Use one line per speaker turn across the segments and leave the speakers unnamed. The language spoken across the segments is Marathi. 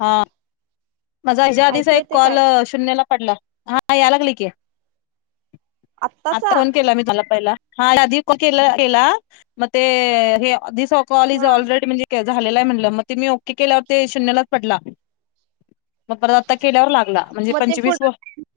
हा माझा ह्या आधीचा
ऐकू
एक
येते
कॉल
काय
शून्यला पडला हा या लागली की आता
आत्ताचा
फोन केला मी तुला पहिला हा आधी के केला मग ते हे दिस कॉल इज
हा
ऑलरेडी म्हणजे झालेला हाय म्हटलं मग ते मी ओके केल्या होते शून्यलाच पडला मग परत आता केल्यावर लागला म्हणजे पंचवीस व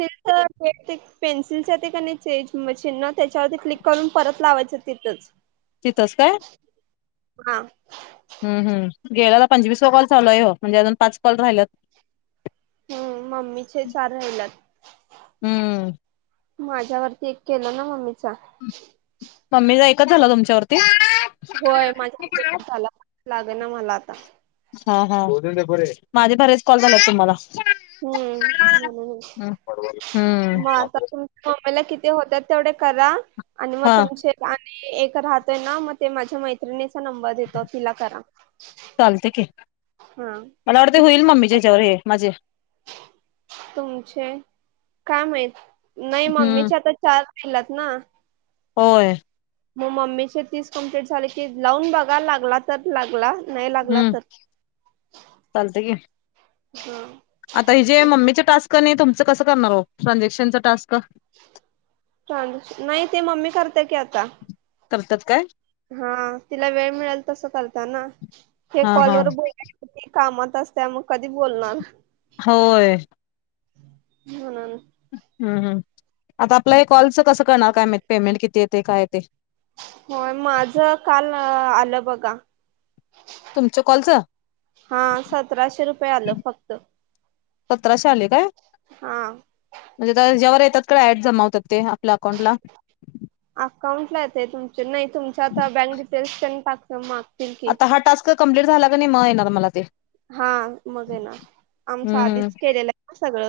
पेन्सिल पेन्सिलच्या ते आणि चेज मशीन ना त्याच्यावरती क्लिक करून परत लावायचं तिथंच.
तिथच काय
हा
हम्म हम्म. गेल्याला पंचवीस कॉल चालू आहे हो म्हणजे अजून पाच कॉल राहिलात.
हम्म मम्मीचे चार राहिल्यात
हम्म
माझ्यावरती एक केलं ना मम्मीचा
मम्मी एक झाला तुमच्यावरती
देना मला आता
हा हा माझे बरच कॉल झाले तुम्हाला
हम्म म्हणून मग
हम्म
आता तुमच्या मोबाईल किती होतात तेवढे करा आणि मग
हा
तुमचे आणि एक राहतोय ना मग ते माझ्या मैत्रिनि चा नंबर देतो तिला करा
चालते की
हा
मला आवडते होईल
तिला
मम्मीच्या
पण
ह्याच्यावर हे माझे
तुमचे काय माहित नाही
हम्म
मम्मीचे आता चार केलात ना
होय
मग मम्मीचे तीस कम्प्लीट झाले की लावून बघा लागला तर लागला नाही लागला
हम्म
तर
चालतंय की
ह
आता हि जे मम्मीचं टास्क नाही तुमचं कसं करणार हो ट्रानझॅक्शनचं टास्क
ट्रान्सक्शनं नाही ते मम्मी करते की आता.
करत्यात काय.
हा तिला वेळ मिळेल तस करतीया ना हे
हा हा
कॉलवर बोलायचं ते कामात अस्तिया मग कधी बोलणार?
होय.
म्हणून.
हम्म हम आता आपल्या हे कॉलचं कसं करणार काय पेमेंट किती येते काय येते.
होय माझं काल आलं बघा.
तुमच्या कॉलचं
हा सतराशे रुपये आलं फक्त.
सतराशे आले काय
हा
म्हणजे ज्यावर. त्या ऍड जमावतात ते आपल्या अकाउंट ला
अकाउंट ला येत तुमच नाही तुमच आता बँक डिटेल्स [unintelligible] टाकत मग.
आता हा टास्क कम्प्लीट झाला का नाही म येणार मला ते.
हा मग येणार.
हम्म हम्म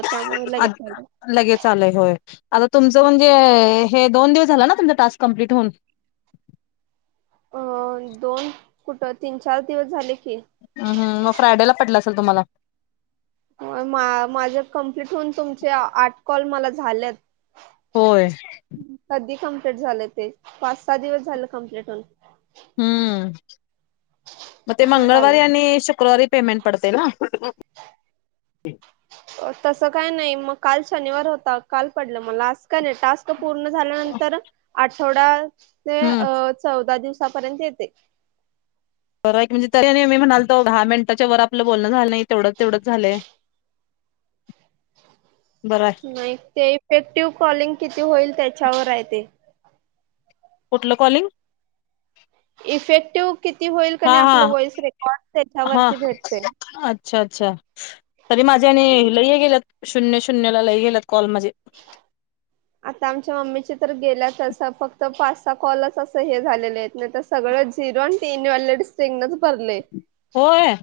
त्यामुळे
आड
लगेच आलं.
लगेच आलय होय आता तुमच म्हणे हे दोन दिवस झालं ना तुमचं तास कम्प्लीट होऊन?
हो दोन कुठं तीन चार दिवस झाले की.
हम्म हम्म मग फ्रायडे ला पटल असेल तुम्हाला.
मा मा माझे कम्प्लीट होऊन तुम्हाला आठ कॉल मला झालेत.
होय
कधी कमप्लीट झालं ते पाच सहा दिवस झालं कमप्लीट होऊन.
हम्म मग ते मंगळवारी आणि शुक्रवारी. पेमेंट पडतंय न?
तसं काय नाही मग काल शनिवार होता काल पडलं मला आज काय नाही टास्क पूर्ण झाल्यानंतर आठवडा ते
हम्म
चौदा दिव सा पर्यंत येते.
[unintelligible] म्हणाल. दहा मिनिटाच्या वर आपलं बोलणं झालं नाही तेवढंच तेवढंच झालं. [inaudible]
नाही ते इफेक्टिव्ह कॉलिंग किती होईल त्याच्यावर आहे ते.
कुठलं कॉलिंग?
इफेक्टिव्ह. किती होईल का
हा
नाही आपलं
हा
व्हॉइस रेकॉर्ड
हा
त्याच्यावरती भेटते.
अच्छा अच्छा! तरी माझ्याने
हम्म.
लई गेल्यात शून्य शून्यला लई गेल्यात. कॉल माझे
आता आमच्या मम्मी ची तर गेल्या तस फक्त पाच सहा कॉलच असं हे झालेले आहेत. नाही तर सगळं झिरो अन तीन वाले सिग्नच भरलय.
होय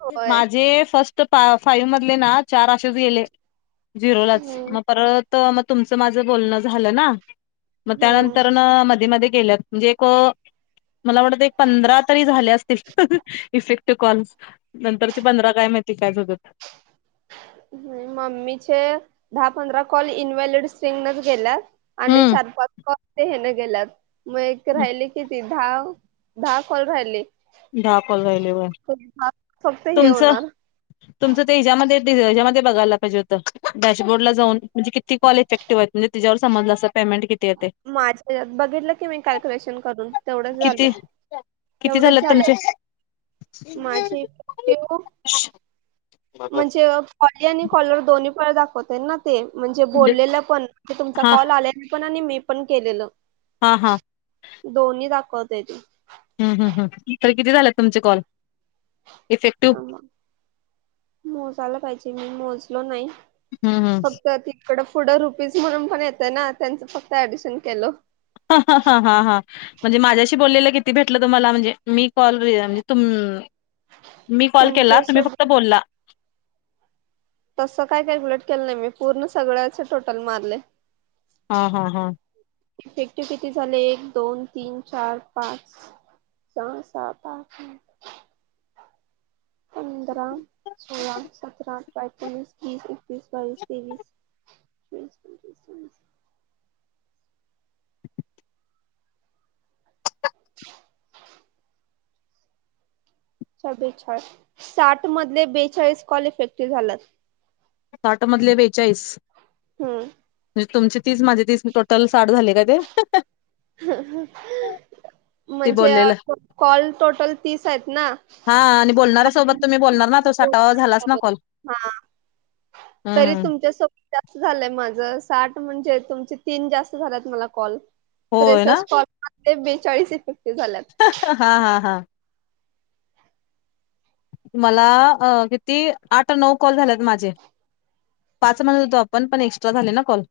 होय
माझे फस्ट फाईव म [unintelligible] चार असच गेले जिरो लाच
हम्म
मग परत त मग तुमचं आणि माझं बोलणं झालं ना मग त्यामध्ये
हम्म
न मध्ये मध्ये गेलेत म्हणजे एक मला वाटते एक पंधरा तरी झाले असतील. इफेक्टिव कॉल नंतर चे पंधरा काय माहिती काय बघत?
मम्मीचे दहा पंधरा कॉल इनव्हलिड स्टीगनच गेल्यात. आणि
हम्म
चार पाच कॉल ते ह्यांन गेल्यात म एक राहिली किती? दहा दहा कॉल राहिली.
दहा कॉल राहिले व.
फक्त हे
तुमचं
होणार
तुमचं ते हिचामधे याच्यामध्ये बघायला पाहिजे होतं डॅशबोर्डला जाऊन म्हजे किती कॉल इफेक्टिव्ह आहेत म्हजे तीच्यावर समजलं असं पेमेंट किती येते
माझ्या ह्याच्यात बघितलं की मी कॅल्क्युलेशन करून.. तेवढंच झालं
किती किती
तेवढंच
झालेत
झालं.
तुमचे
माझी पिऊ म्हणजे अ कॉली आणि कॉलर दोन्ही ळ दाखवतोय न ते म्हणजे बोललेलं पण की तुमचा
हा
कॉल आलेला पण आणि मी पण केलेलं.
हा हा
दोन्ही दाखवते ते
हम्म हम्म हम्म तरी किती झालेत तुमचे कॉल? इफेक्टिव्ह
ह मोजाला पाहिजे मी मोजलो नाही.
हम्म हम्म
इकड पुढं रुपीज म्हणून पण येतय ना त्यांचं फक्त ऍडिशन केलं.
हा हा हा हा हा म्हणजे माझ्याशी बोललेलं किती भेटलं तुम्हाला म्हणजे मी कॉल [unintelligible] म्हणजे तुम मी कॉल केला तुम्ही फक्त
तुमच्यासोबत
बोला.
तसं काय कॅल्क्युलेट केलं नाही मी पूर्ण सगळ्याच टोटल मारले.
हा हा हा
इफेक्टिव किती झाले एक दोन तीन चार पाच जा सा पा का पंधरा सोळा सतरा पैतीस बीसस ीस बावीस तेवीस चोवीस, पंचवीस, सव्वीस अच्छा बेचाळीस साठ मधले बेचाळीस कॉल इफेक्टिव्ह झालात
साठ मधले बेचाळीस
हम्म
म्हणजे तुमचे तीस माझे तीस टोटल साठ झाले का ते ते
म्हणजे
बोललेलं
कॉल टोटल तीस आहेत ना
हा आणि बोलणाऱ्यासोबत तुम्ही बोलणार ना तो
मग
साठावा झालाच ना कॉल
हा तरी
हम्म
तुमच्यासोबत जा झालंय माझं साठ म्हणजे तुमचे तीन जास्त झात मला कॉल
होय
तेस
ना
कॉल ते बेचाळीस इप
हा हा हा मला अ किती आठ नऊ कॉल झालेत माझे पाच म्हणत होतो आपण पण एक्स्ट्रा झाले ना कॉल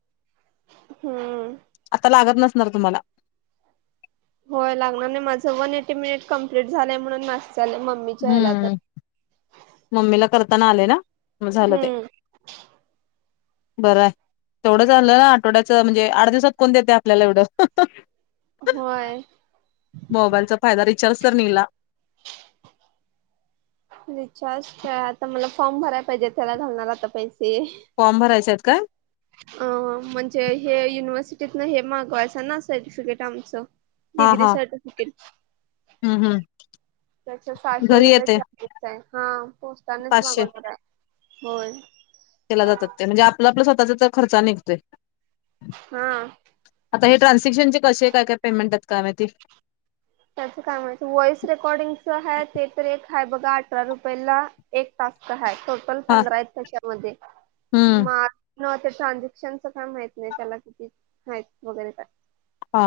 हम्म
नत मला
होय लागणार नाही माझं वन एटी मिनिट कम्प्लीट झालंय म्हणून ले मम्मीच्या ह्याला तर
हम्म मम्मीला करताना आलंय ना म झालं ते
हम्म
बरं आहे, तेवढं आणलय ना आठवड्याच म्हणजे आठ दिवसात कोण देते आपल्याला एवढं
होय
मोबाईलचा फायदा रिचार्ज तर निघला
रिचार्ज आता मला फॉर्म भरायला पाहिजे त्याला घालणार आता पैसे
फॉर्म भरायच्यात का
अ म्हणजे हे युनिव्हर्सिटीतन हे मागवायचं ना सर्टिफिकेट आमच
हा
डग्री
हा
सर्टिफिकेट
हम्म हम्म
त्याच्या सहाशे
घरी
रुपये
येते
चार्जेस आहे हा पोचतानाच मागवणार आहे होय
केला जातात ते म्हणजे आपलं आपलं स्वतःचा खर्च निघतो
हा
आता हे ट्रान्सॅक्शनचे कसे काय काय पेमेंट आहेत काय मा ते
त्याचं काय माहिती हाय बघा अठरा रुपये ला एक तासक ह टोटल
हा
पंधरा आहेत तशामध्ये
हम्म
म न ते ट्रानझॅक्शनच काय माहित नाही त्याला किती मा वगैरे का
हा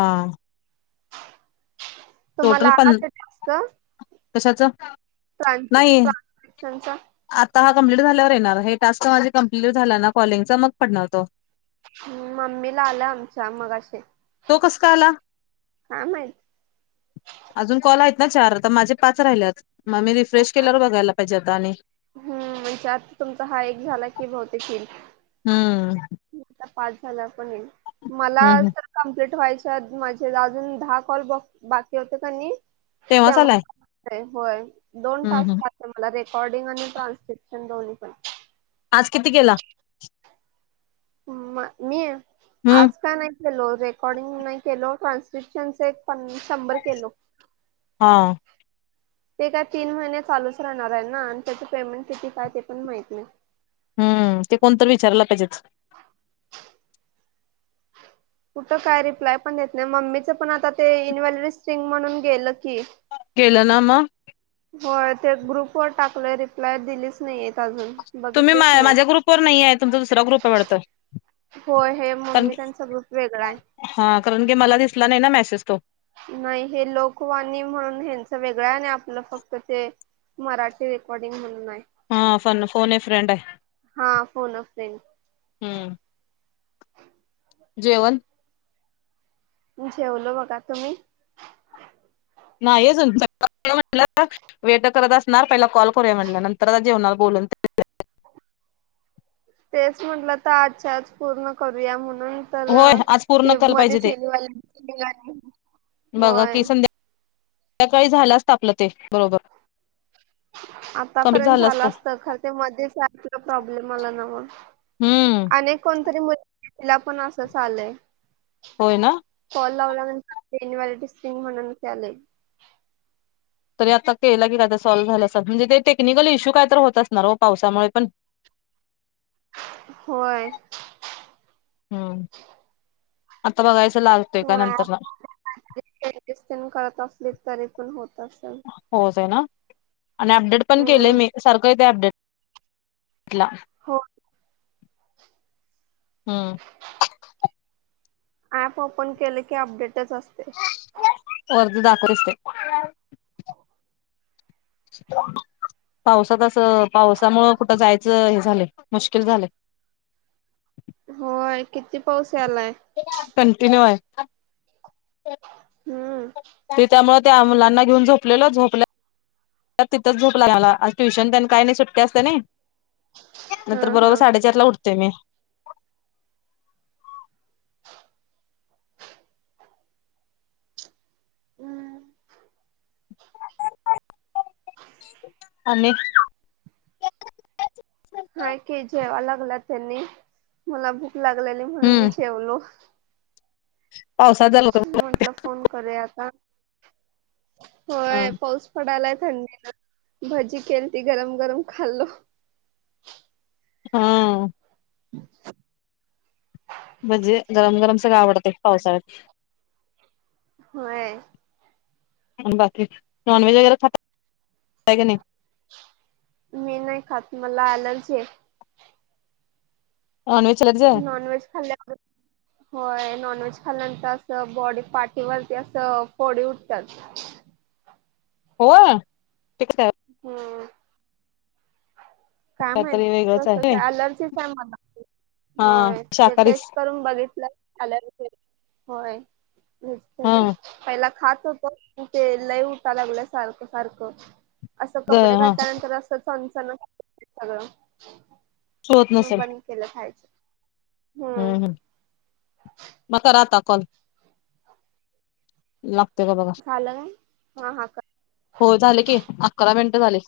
तुम्हाला आला जास्त
कशाचं?
[unintelligible]
आता हा कंप्लीट झाल्यावर येणार आहे हे टास्क माझे कंप्लीट झाले ना कॉलिंगचे मग पडणार तो
मम्मी ला आलं आमच्या मगाशी
तो कस का आला?
काय माहित
अजून कॉल हाय ना चार आता माझे पाच राहिलेत मग मी रिफ्रेश केल्यावर बघायला पाहिजे आता आणि
च्यात तुमचा हा एक झाला की बहुतेक येईल
हम्म.
आता पास झाला पण येईल मला
हम्म हम्
तर कंप्लीट व्हायच्या म्हणजे अजून दहा कॉल बाकी होते कनी
तेव्हाच आलाय
व्हय दोन
हम्म हम्
टास्क आले मला रेकॉर्डिंग आणि ट्रान्स्क्रिप्शन दोन्ही पण
आज किती केला?
अम मी
हम्म
आज का नाही लो रेकॉर्डिंग नाही केलो. ट्रान्स्क्रिप्शन एक पन शंभर केलो
हा
ते काय तीन महिने चालूच राहणार आहे ना आणि त्याची पेमेंट किती काय ते पण माहित नाही
हम्म ते कोणतर विचारलं पाहिजे
कुठ काय रिप्लाय पण देत नाही. मम्मीच पण आता ते इन्व्हॉलिड स्टिंग म्हणून गेलं की
गे लं ना मगं
होय ते ग्रुपवर टाकलं रिप्लाय दिलीच नाहीयेत अजून
तुम्ही मा
बघितलेच नाही.
माझ्या ग्रुपवर नाहिये. तुमचा दुसरा ग्रुप हाय वाटत
होय हे
कारण
मम्मी त्यांचा ग्रुप वेगळा आहे.
हा कारण की मला दिसला नाही ना मेसेज तो
नाही हे लोकवाणी म्हणून ह्यांचा वेगळा आनी आपलं फक्त ते मराठी रेकॉर्डिंग म्हणू
हा फन फोन अ फ्रंड आहे
हा, फोन अ फ्रेंड
हम्म जेवण
जेवलो बघा आता मी
नाही अजून [unintelligible] वेट करत अस असणार पहिला कॉल करूया म्हणलं नंतर आ जेवणार बोलून
तेच म्हटलं तर आजच्या आज पूर्ण करूया म्हणून नंतर
होय आज पूर्ण
ते
केलं पाहिजे ते
मध्ये इन्व्हेलिड [unintelligible] होय
त्या काळी झाला असत आपल ते बरोबर. कम्प्लीट
आतापर्यंत
झालं
झाला
असतं
असत खर ते मध्येच अँप ला प्रॉब्लेम आला न्हवं.
हम्म
आणि एक कोणतरी मुलीला तिला पण असंचं आलंय
होय ना
[unintelligible] इन्वलिड स्क्रीन म्हणून इथं आलंय.
तरी आता तेला की कायदा सॉल्व्ह झालं असल म्हणजे ते टेक्निकल इश्यू काय तर होत असणार हो पावसामुळे पण [inaudible]
होय.
हम्म. आता बघायच
हा [unintelligible] करत असली तरी पण होत असल.
होत आहे ना आणि अपडेट पण केले
हम्म
मी सारखं येत अपडेट ला
हो
हम्म.
ऍप ओपन केले की अपडेटच असतयं
सारखं दाखवत असतयं पावसात असं पावसामुंळ कुठं जायचं हे झालं मुश्किल झालयं [unintelligible]
होय किती पाऊस यालाय.
[unintelligible]
हम्म
ते त्यामुळ त्या मुलांना घेऊन झोपलेलं झोपल्या. तर तिथंच झोप लागला. आज ट्युशन त्यां काही नाही सुट्टी असतं ना. नंतर बरोबर
हा
साडेचार ला उठतोय मी.
हा.
आणि
हा की जेवा लागला त्यांनी मला भूक लागलेली म्हणून मी
हम्म
जेवलो.
पावसात झालं
म्हटलं फोन करूया आता.
हा
होय पाऊस पडायलाय. थंडी ना भजी खेलती गरम गरम खाल्लो.
हा. म्हणजे गरम गरम सगळं आवडत पावसाळ्यात.
होय.
बाकी नॉनव्हेज वगैर खाता की नाही.
मी नाही खात मला एलर्जी आहे.
नॉनव्हेज
नॉनव्हेज खाल्ल्यावर होय नॉनव्हेज खाल्यानंतर अस बॉडी पाठीवरती अस फोडी उठतात.
होय.
हम्म. काय
काहीतरी
माहिती
वेगळंच
तस
आहे
अलर्जीच आहे मला
हा
होय ते
शाकाहारीच
टेस्ट करून बघितलं झालायत. होय वेट
हा
करिन पहिला खात. ते उठा लागलं सारखं सारखं असं कपडे
हा
घटल्यानंतर अस. सण सण होती सगळं
होत
मग
नसेल
बंद केलं खायचं.
हम्म हम् म का राहता. कॉल लाव. बघा
झालं काय हा हा कर
हो झाले की अकरा मिनिट झाले.